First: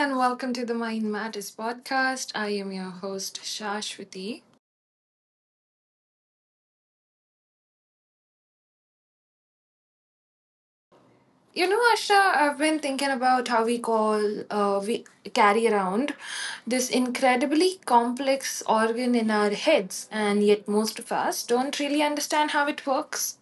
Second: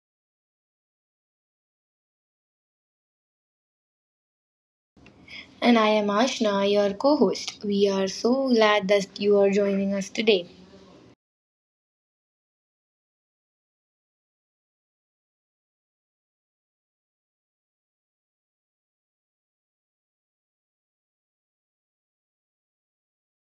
and welcome to the Mind Matters podcast. I am your host, Shashwati. And I am Ashna, your co host. We are so glad that you are joining us today. You know, Asha, I've been thinking about how we carry around this incredibly complex organ in our heads, and yet most of us don't really understand how it works.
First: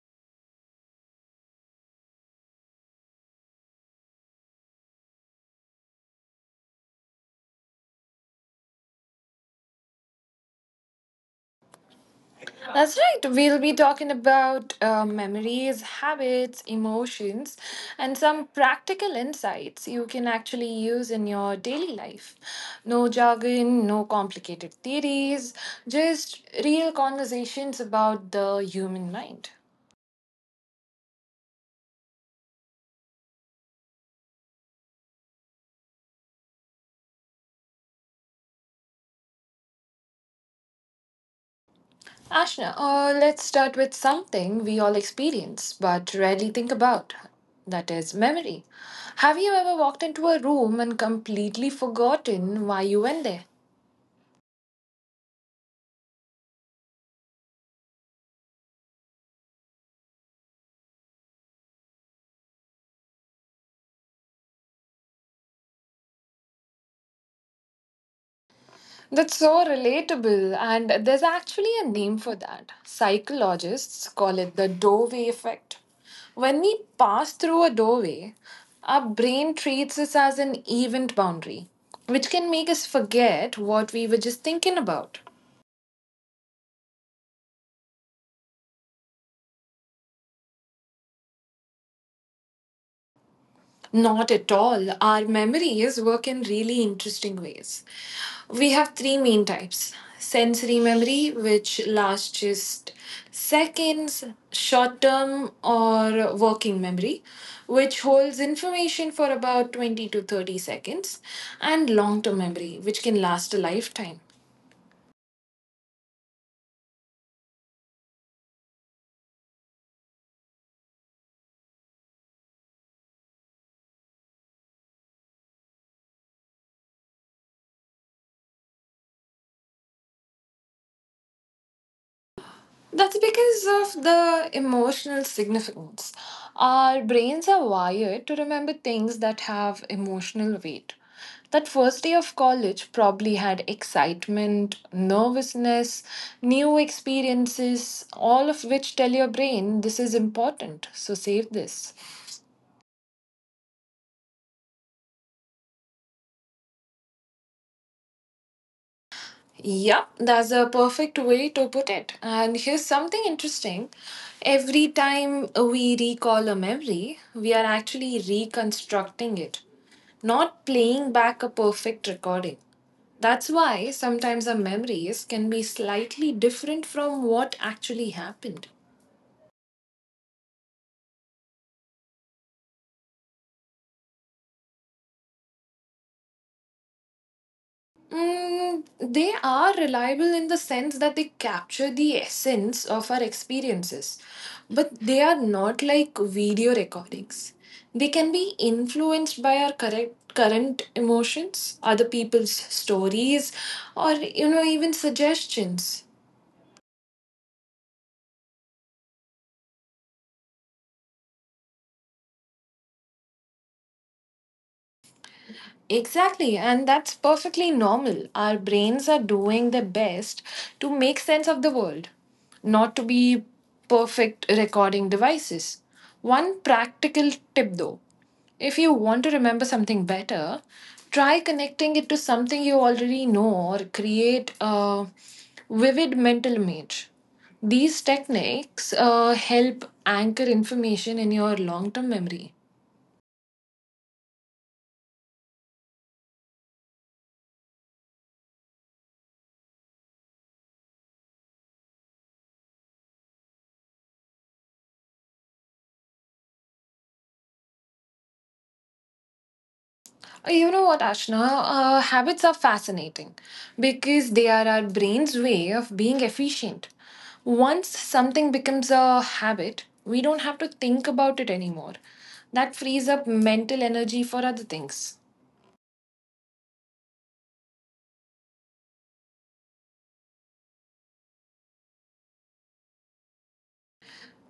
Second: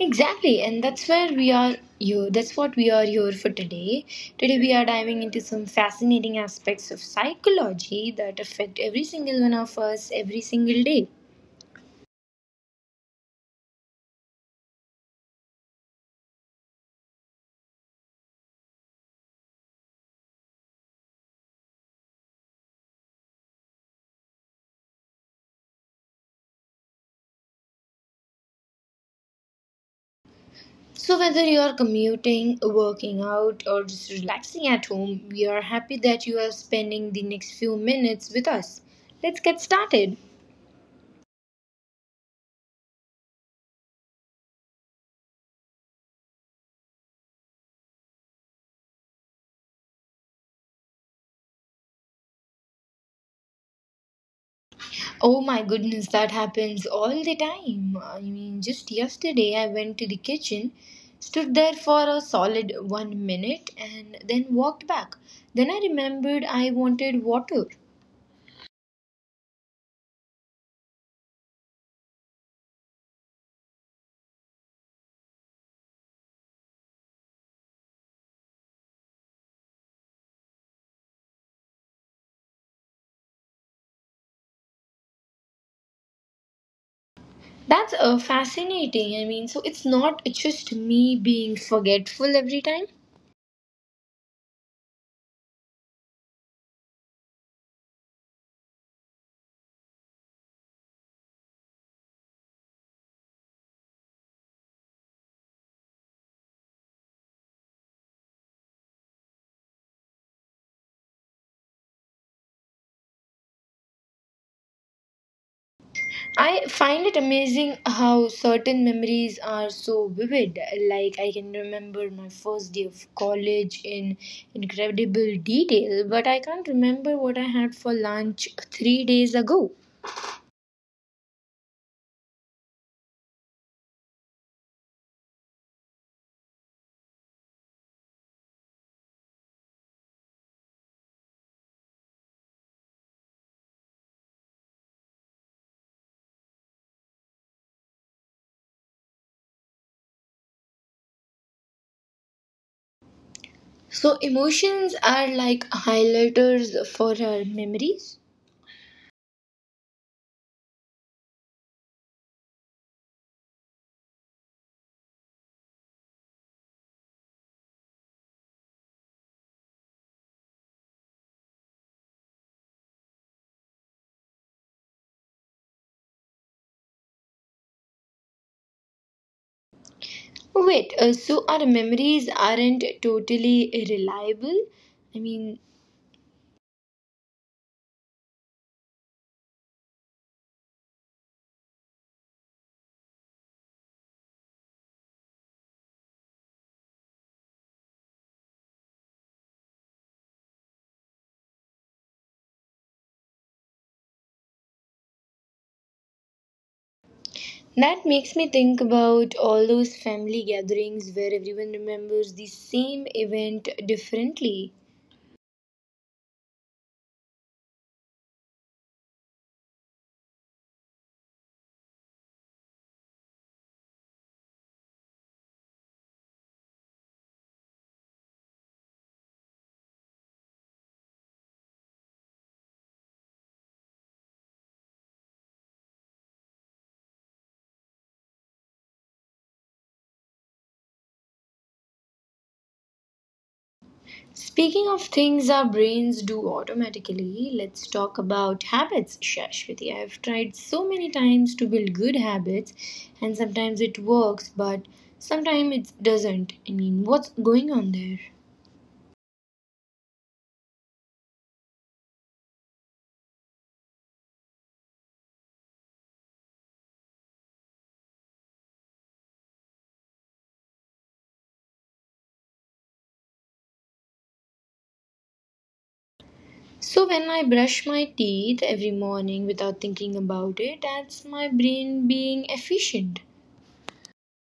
Exactly, and that's where we are. That's what we are here for today. Today we are diving into some fascinating aspects of psychology that affect every single one of us every single day. That's right. We'll be talking about memories, habits, emotions, and some practical insights you can actually use in your daily life. No jargon, no complicated theories, just real conversations about the human mind. So whether you are commuting, working out, or just relaxing at home, we are happy that you are spending the next few minutes with us. Let's get started. Ashna, let's start with something we all experience but rarely think about. That is memory. Have you ever walked into a room and completely forgotten why you went there? Oh my goodness, that happens all the time. I mean, just yesterday I went to the kitchen, stood there for a solid 1 minute, and then walked back. Then I remembered I wanted water. That's so relatable, and there's actually a name for that. Psychologists call it the doorway effect. When we pass through a doorway, our brain treats us as an event boundary, which can make us forget what we were just thinking about. That's fascinating. I mean, so it's not just me being forgetful every time. Not at all. Our memories work in really interesting ways. We have three main types: sensory memory, which lasts just seconds; short term, or working memory, which holds information for about 20 to 30 seconds; and long term memory, which can last a lifetime. I find it amazing how certain memories are so vivid. Like, I can remember my first day of college in incredible detail, but I can't remember what I had for lunch 3 days ago. That's because of the emotional significance. Our brains are wired to remember things that have emotional weight. That first day of college probably had excitement, nervousness, new experiences, all of which tell your brain this is important, so save this. So, emotions are like highlighters for our memories. Yep, that's a perfect way to put it. And here's something interesting. Every time we recall a memory, we are actually reconstructing it, not playing back a perfect recording. That's why sometimes our memories can be slightly different from what actually happened. Wait, so our memories aren't totally reliable? I mean, Mm, they are reliable in the sense that they capture the essence of our experiences, but they are not like video recordings. They can be influenced by our correct current emotions, other people's stories, or even suggestions. That makes me think about all those family gatherings where everyone remembers the same event differently. Exactly, and that's perfectly normal. Our brains are doing their best to make sense of the world, not to be perfect recording devices. One practical tip though: if you want to remember something better, try connecting it to something you already know or create a vivid mental image. These techniques help anchor information in your long term memory. Speaking of things our brains do automatically, let's talk about habits, Shashwati. I have tried so many times to build good habits, and sometimes it works, but sometimes it doesn't. I mean, what's going on there? You know what, Ashna? Habits are fascinating because they are our brain's way of being efficient. Once something becomes a habit, we don't have to think about it anymore. That frees up mental energy for other things. So, when I brush my teeth every morning without thinking about it, that's my brain being efficient.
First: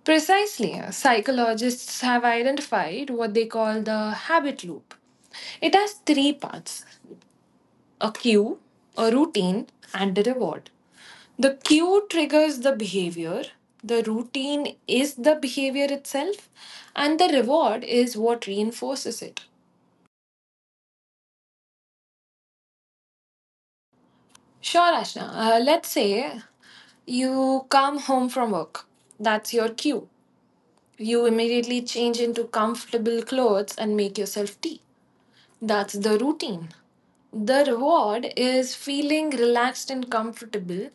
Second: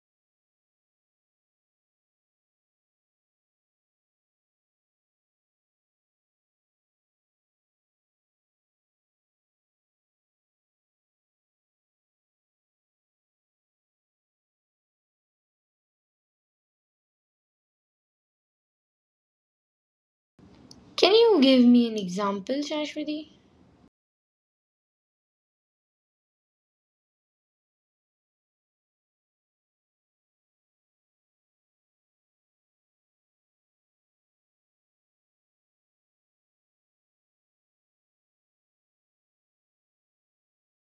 Precisely, psychologists have identified what they call the habit loop. It has three parts: a cue, a routine, and a reward. The cue triggers the behavior, the routine is the behavior itself, and the reward is what reinforces it. Can you give me an example, Shashwati? Sure, Ashna, let's say you come home from work. That's your cue. You immediately change into comfortable clothes and make yourself tea. That's the routine. The reward is feeling relaxed and comfortable.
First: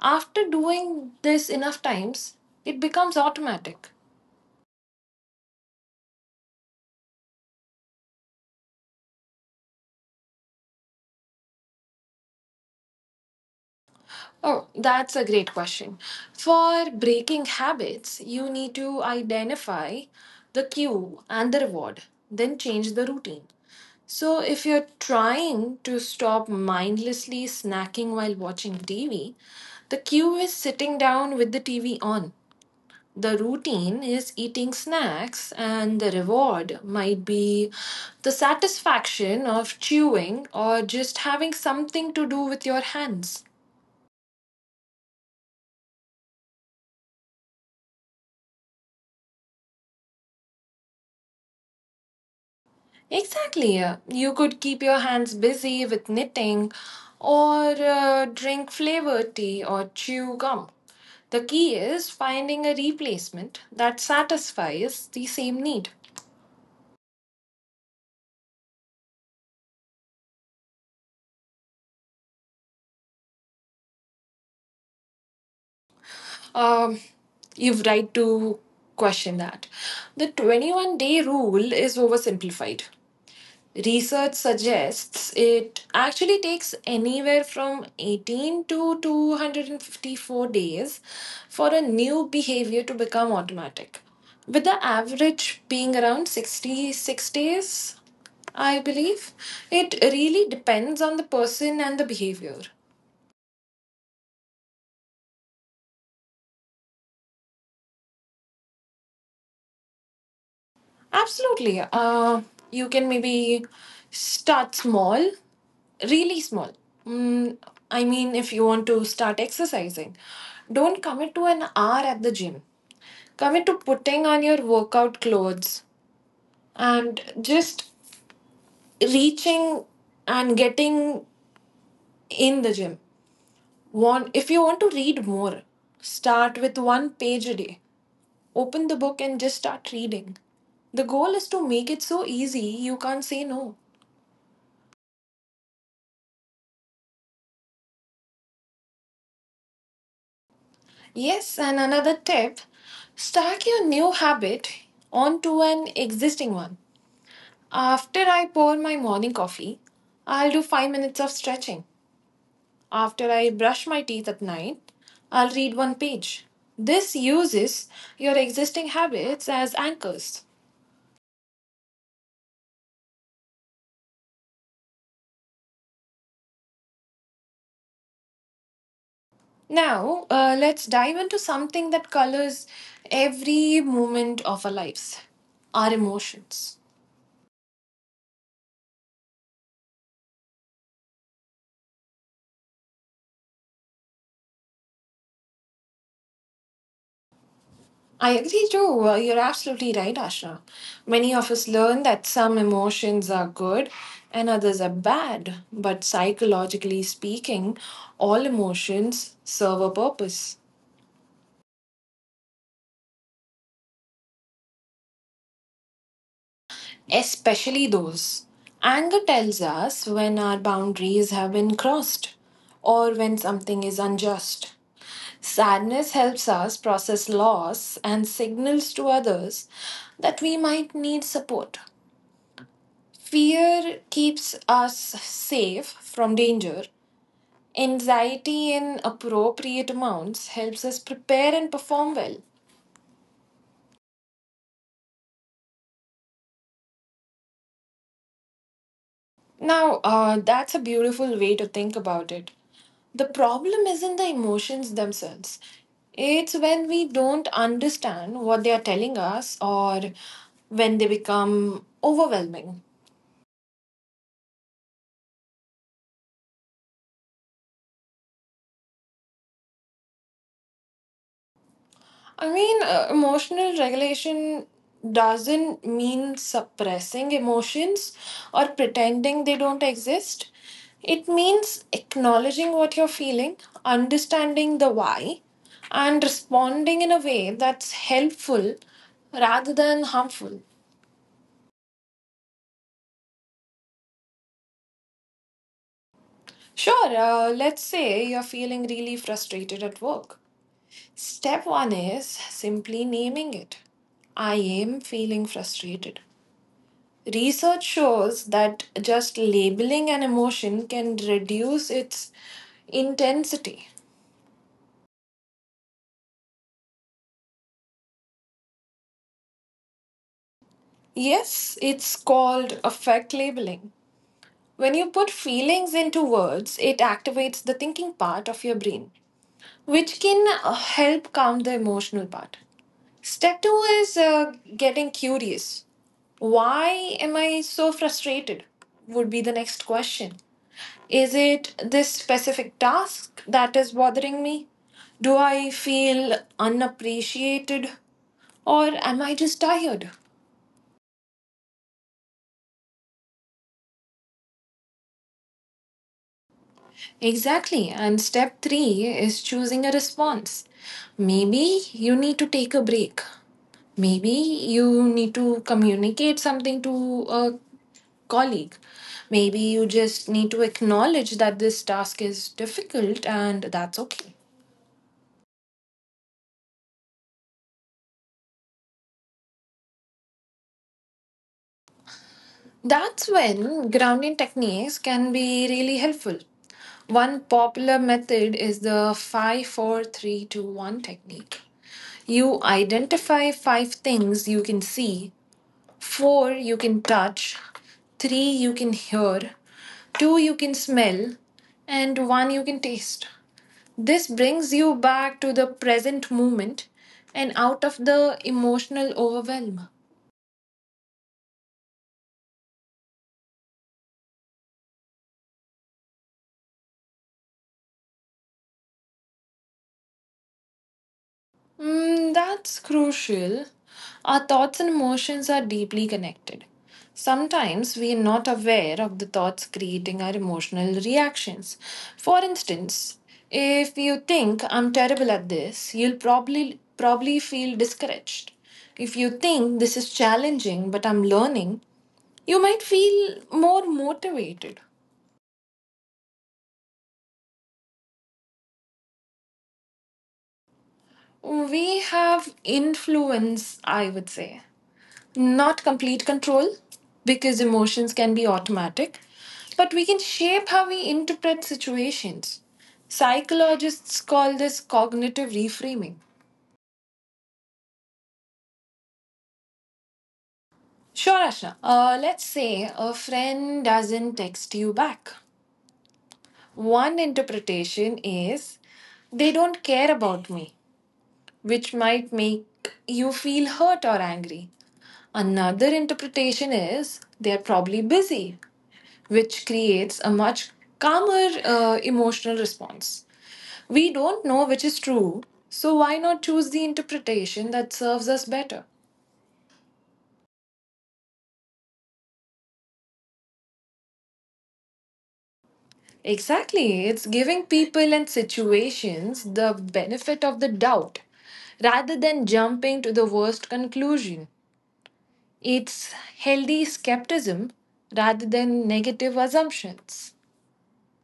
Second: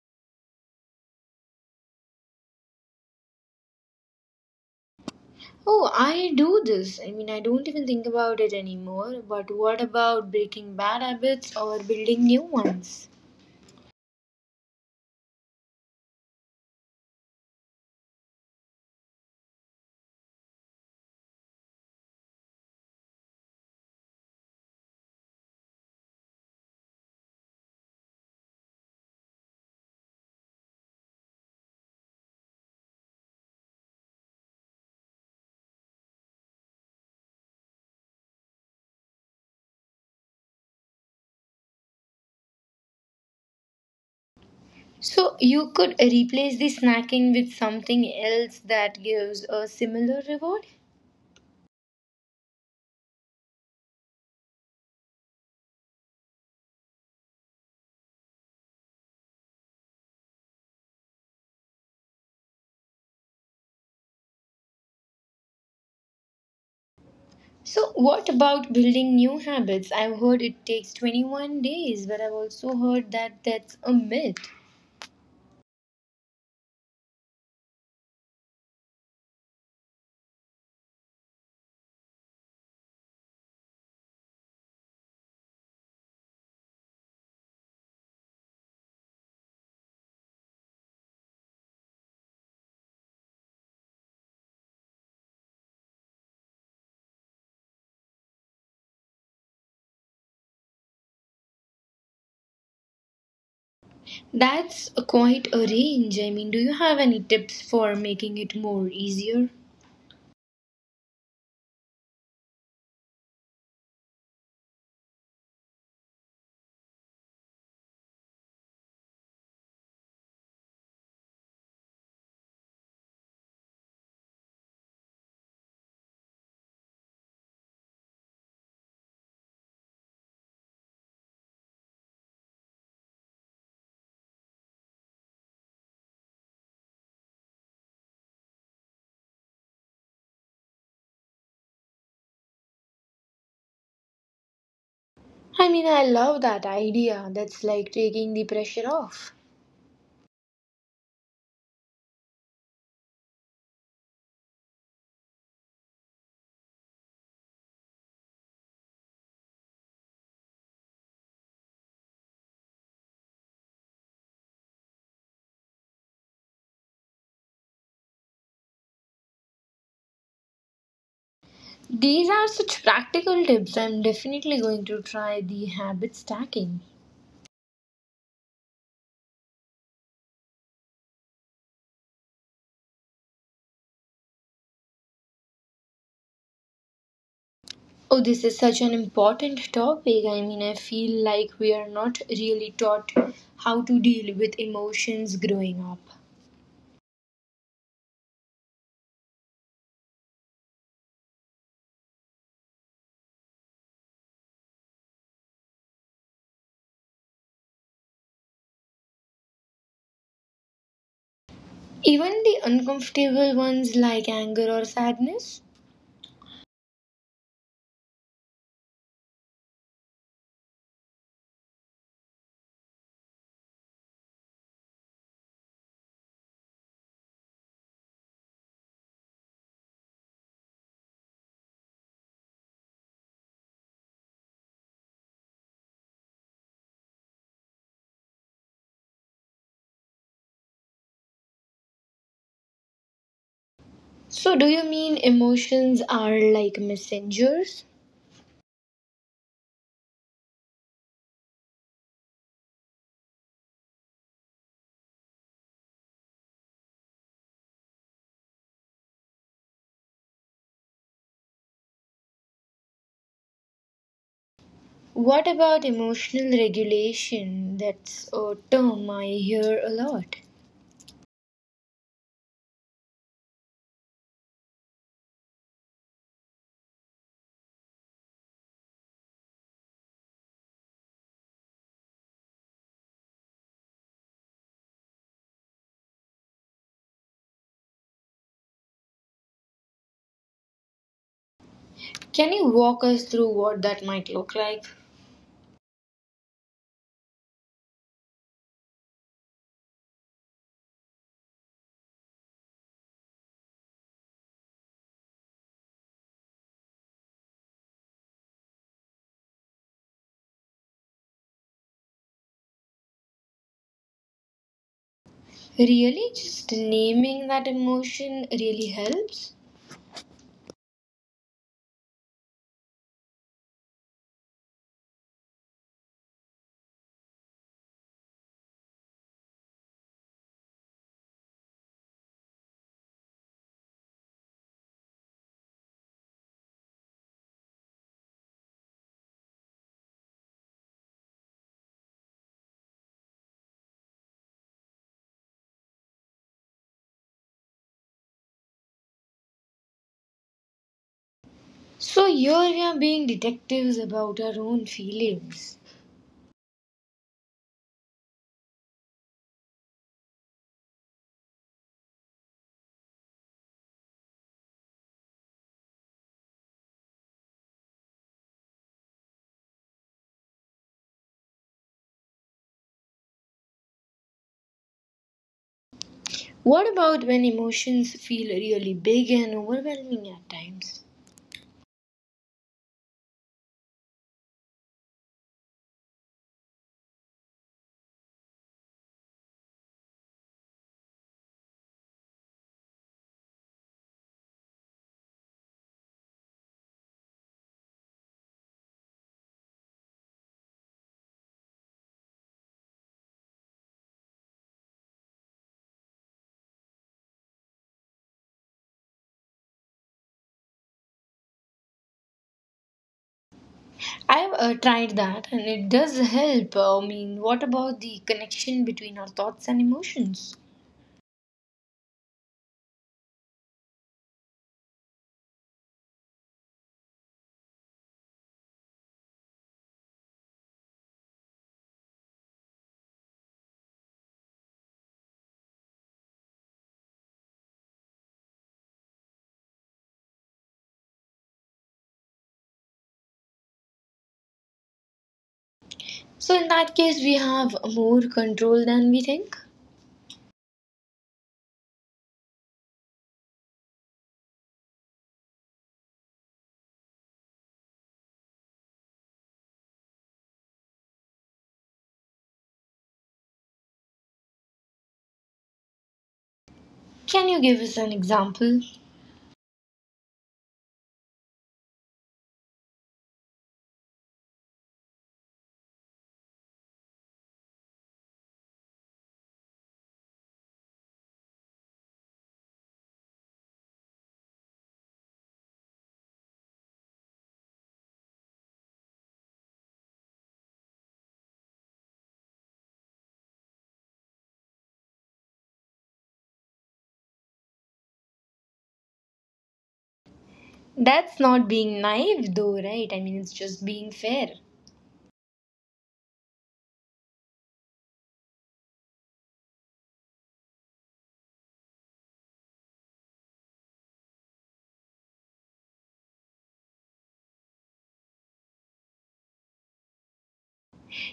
After doing this enough times, it becomes automatic. Oh, I do this. I mean, I don't even think about it anymore. But what about breaking bad habits or building new ones? Oh, that's a great question. For breaking habits, you need to identify the cue and the reward, then change the routine. So, if you're trying to stop mindlessly snacking while watching TV, the cue is sitting down with the TV on. The routine is eating snacks, and the reward might be the satisfaction of chewing or just having something to do with your hands. So, you could replace the snacking with something else that gives a similar reward? Exactly. You could keep your hands busy with knitting or drink flavored tea or chew gum. The key is finding a replacement that satisfies the same need. So, what about building new habits? I've heard it takes 21 days, but I've also heard that that's a myth. Um, you've right to question that. The 21-day rule is oversimplified. Research suggests it actually takes anywhere from 18 to 254 days for a new behavior to become automatic, with the average being around 66 days, I believe. It really depends on the person and the behavior. That's quite a range. I mean, do you have any tips for making it more easier? Absolutely. You can maybe start small, really small. Mm, I mean, if you want to start exercising, don't commit to an hour at the gym. Commit to putting on your workout clothes and just reaching and getting in the gym. Want if you want to read more, start with one page a day. Open the book and just start reading. The goal is to make it so easy you can't say no. I mean, I love that idea. That's like taking the pressure off. Yes, and another tip: stack your new habit onto an existing one. After I pour my morning coffee, I'll do 5 minutes of stretching. After I brush my teeth at night, I'll read one page. This uses your existing habits as anchors. These are such practical tips. I'm definitely going to try the habit stacking. Now, let's dive into something that colors every moment of our lives: our emotions. Oh, this is such an important topic. I mean, I feel like we are not really taught how to deal with emotions growing up. I agree too. You're absolutely right, Ashra. Many of us learn that some emotions are good and others are bad, but psychologically speaking, all emotions serve a purpose, Even the uncomfortable ones like anger or sadness. especially those. Anger tells us when our boundaries have been crossed or when something is unjust. Sadness helps us process loss and signals to others that we might need support. Fear keeps us safe from danger. Anxiety in appropriate amounts helps us prepare and perform well. So, do you mean emotions are like messengers? Now, that's a beautiful way to think about it. The problem isn't the emotions themselves, it's when we don't understand what they are telling us or when they become overwhelming. What about emotional regulation? That's a term I hear a lot. I mean, emotional regulation doesn't mean suppressing emotions or pretending they don't exist. It means acknowledging what you're feeling, understanding the why, and responding in a way that's helpful rather than harmful. Can you walk us through what that might look like? Sure, let's say you're feeling really frustrated at work. Step one is simply naming it. I am feeling frustrated. Research shows that just labeling an emotion can reduce its intensity. Really, just naming that emotion really helps? Yes, it's called affect labeling. When you put feelings into words, it activates the thinking part of your brain, which can help calm the emotional part. Step two is getting curious. Why am I so frustrated? Would be the next question. Is it this specific task that is bothering me? Do I feel unappreciated? Or am I just tired? So, here we are being detectives about our own feelings. Exactly. And step three is choosing a response. Maybe you need to take a break. Maybe you need to communicate something to a colleague. Maybe you just need to acknowledge that this task is difficult and that's okay. What about when emotions feel really big and overwhelming at times? That's when grounding techniques can be really helpful. One popular method is the five, four, three, two, one technique. You identify five things you can see, four you can touch, three you can hear, two you can smell, and one you can taste. This brings you back to the present moment and out of the emotional overwhelm. I've tried that and it does help. I mean, what about the connection between our thoughts and emotions? Mm, that's crucial. Our thoughts and emotions are deeply connected. Sometimes we are not aware of the thoughts creating our emotional reactions. For instance, if you think I'm terrible at this, you'll probably feel discouraged. If you think this is challenging but I'm learning, you might feel more motivated. So, in that case, we have more control than we think. We have influence, I would say. Not complete control, because emotions can be automatic, but we can shape how we interpret situations. Psychologists call this cognitive reframing. Can you give us an example? Sure, Ashna. Let's say a friend doesn't text you back. One interpretation is they don't care about me, which might make you feel hurt or angry. Another interpretation is they are probably busy, which creates a much calmer emotional response. We don't know which is true, so why not choose the interpretation that serves us better? That's not being naive, though, right? I mean, it's just being fair. Exactly, it's giving people and situations the benefit of the doubt rather than jumping to the worst conclusion. It's healthy skepticism rather than negative assumptions.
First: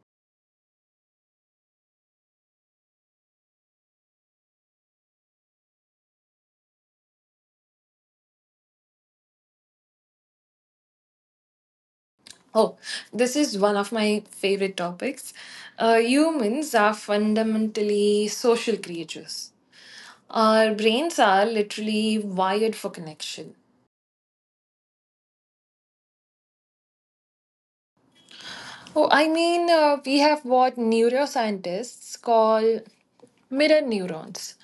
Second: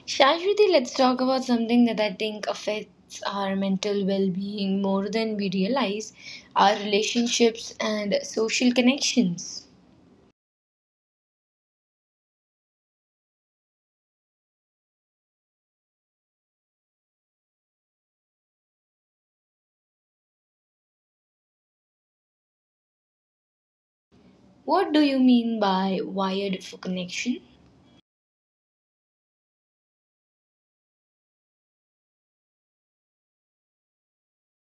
Shashwati, let's talk about something that I think affects our mental well being more than we realize our relationships and social connections. Oh, this is one of my favorite topics. Humans are fundamentally social creatures. Our brains are literally wired for connection. What do you mean by wired for connection? Oh, I mean, we have what neuroscientists call mirror neurons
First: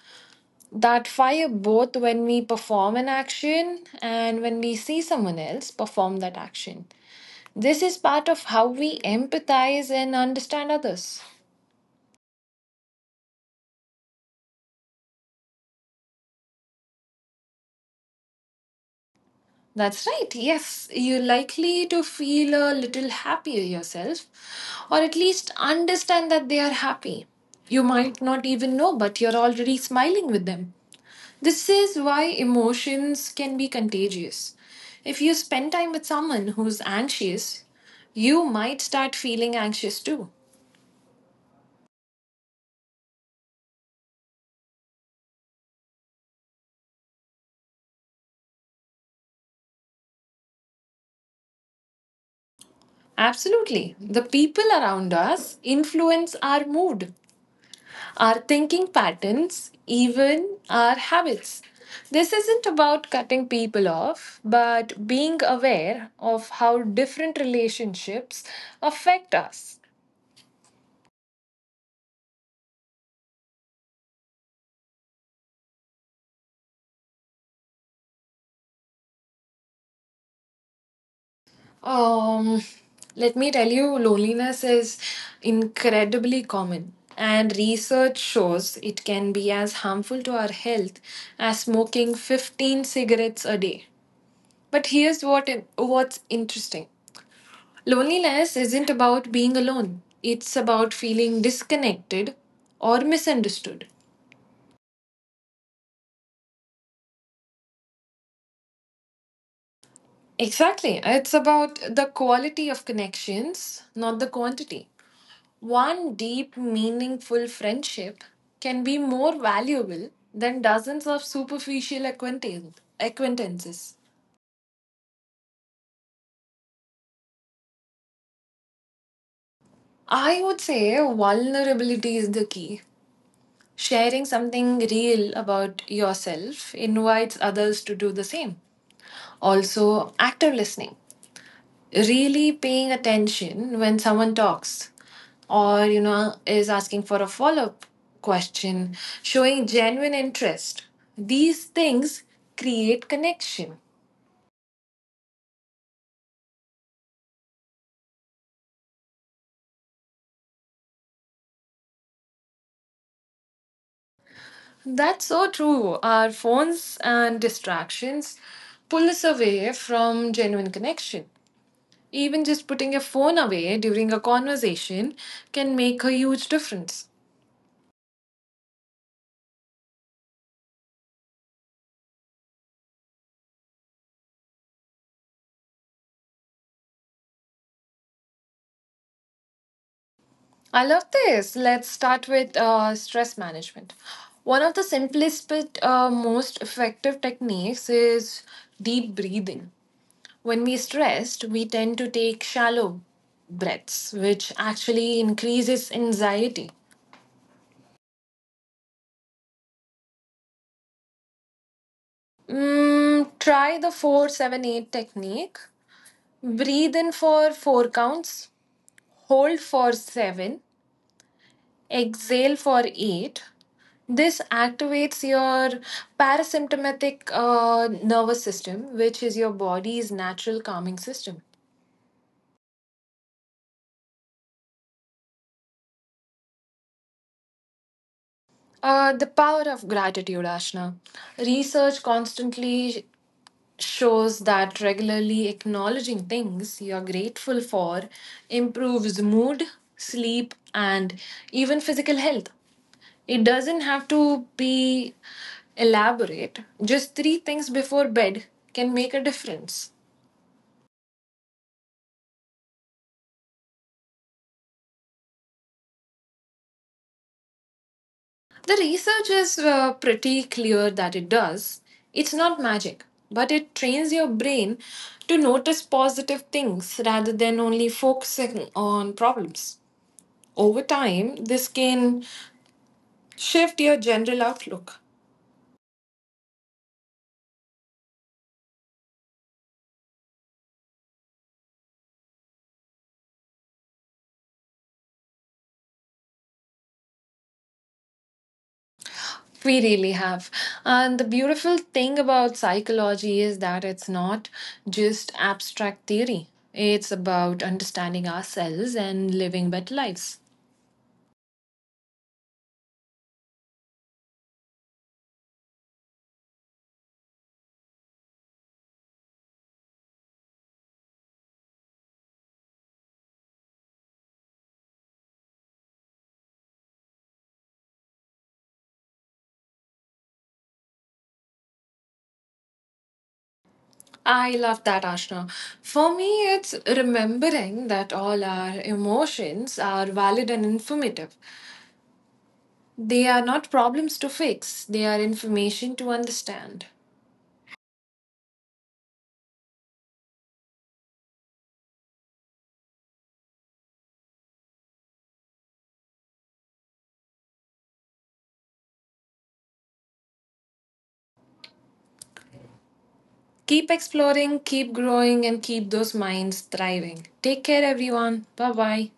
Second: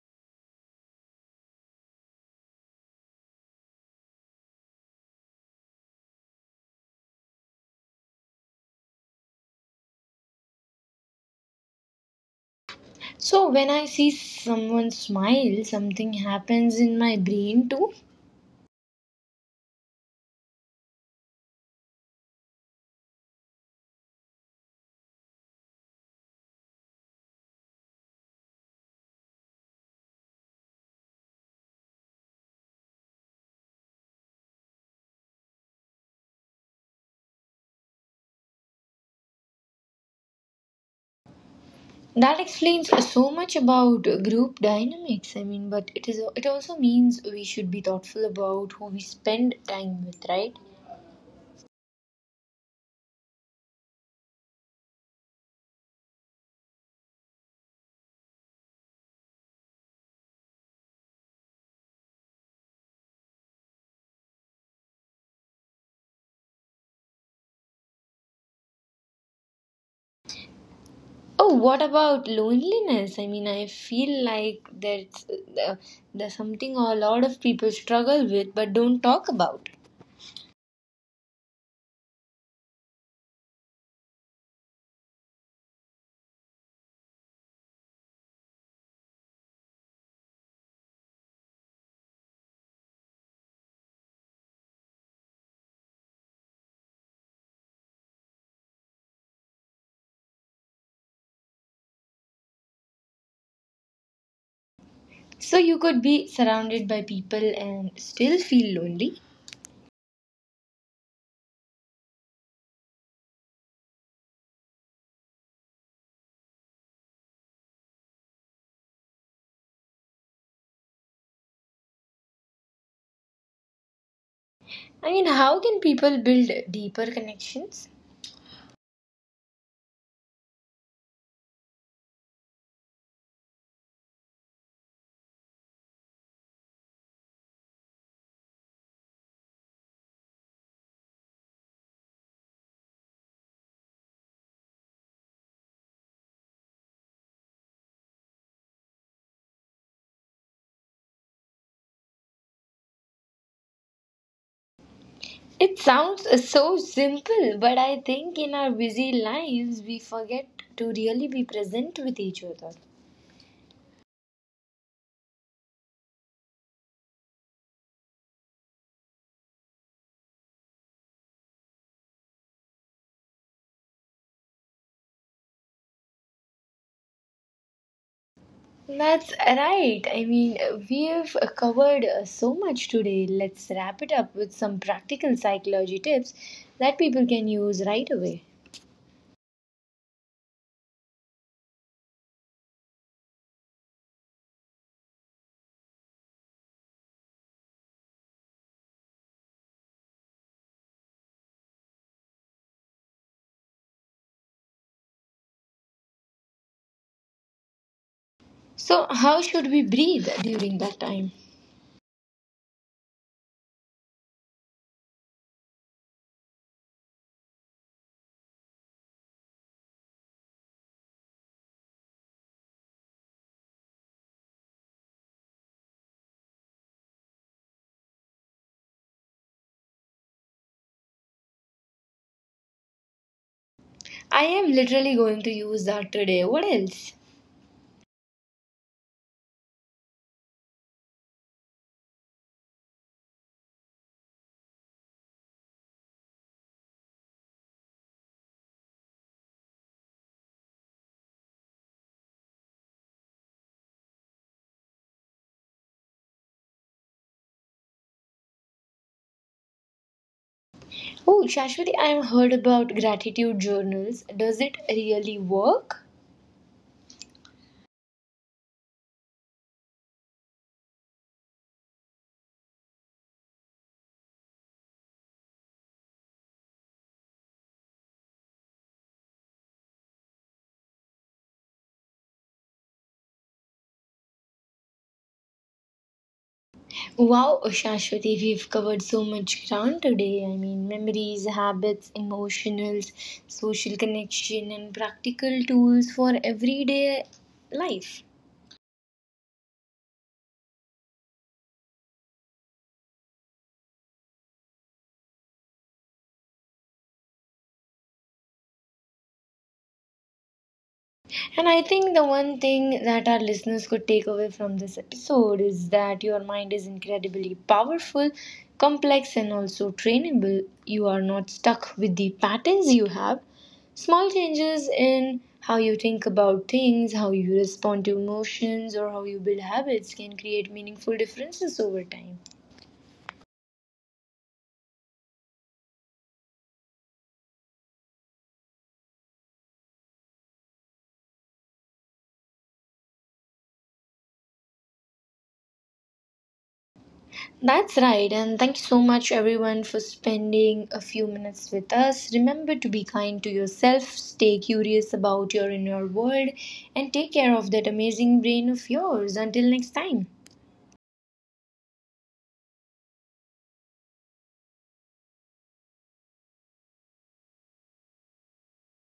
that fire both when we perform an action and when we see someone else perform that action. This is part of how we empathize and understand others. So, when I see someone smile, something happens in my brain too. That's right. Yes, you're likely to feel a little happier yourself, or at least understand that they are happy. You might not even know, but you're already smiling with them. This is why emotions can be contagious. If you spend time with someone who's anxious, you might start feeling anxious too. That explains so much about group dynamics. But it also means we should be thoughtful about who we spend time with, right? Absolutely. The people around us influence our mood, our thinking patterns, even our habits. This isn't about cutting people off, but being aware of how different relationships affect us. Oh, what about loneliness? I mean, I feel like that's uh, there's something a lot of people struggle with but don't talk about. Um, Let me tell you, loneliness is incredibly common, and research shows it can be as harmful to our health as smoking 15 cigarettes a day. But here's what what's interesting. Loneliness isn't about being alone, it's about feeling disconnected or misunderstood. So you could be surrounded by people and still feel lonely. Exactly. It's about the quality of connections, not the quantity. One deep, meaningful friendship can be more valuable than dozens of superficial acquaintances. I mean, how can people build deeper connections? I would say vulnerability is the key. Sharing something real about yourself invites others to do the same. Also, active listening, really paying attention when someone talks or, you know, is asking for a follow up question, showing genuine interest. These things create connection. It sounds so simple, but I think in our busy lives we forget to really be present with each other. That's so true. Our phones and distractions pull us away from genuine connection. Even just putting your phone away during a conversation can make a huge difference. That's right. We've covered so much today. Let's wrap it up with some practical psychology tips that people can use right away. I love this. Let's start with stress management. One of the simplest but most effective techniques is deep breathing. When we're stressed, we tend to take shallow breaths, which actually increases anxiety. So, how should we breathe during that time? Try the 478 technique. Breathe in for 4 counts, hold for 7, exhale for 8. This activates your parasympathetic nervous system, which is your body's natural calming system. I am literally going to use that today. What else? The power of gratitude, Ashna. Research constantly shows that regularly acknowledging things you're grateful for improves mood, sleep, and even physical health. It doesn't have to be elaborate, just 3 things before bed can make a difference. Oh, Shashwati, I have heard about gratitude journals. Does it really work? The research is pretty clear that it does. It's not magic, but it trains your brain to notice positive things rather than only focusing on problems. Over time, this can shift your general outlook. Wow, Shashwati, we've covered so much ground today. I mean, memories, habits, emotionals, social connection, and practical tools for everyday life. We really have. And the beautiful thing about psychology is that it's not just abstract theory, it's about understanding ourselves and living better lives. And I think the one thing that our listeners could take away from this episode is that your mind is incredibly powerful, complex, and also trainable. You are not stuck with the patterns you have. Small changes in how you think about things, how you respond to emotions, or how you build habits can create meaningful differences over time. I love that, Ashna. For me, it's remembering that all our emotions are valid and informative. They are not problems to fix, they are information to understand. That's right, and thank you so much, everyone, for spending a few minutes with us. Remember to be kind to yourself, stay curious about your inner world, and take care of that amazing brain of yours. Until next time. Keep exploring, keep growing, and keep those minds thriving. Take care, everyone. Bye bye.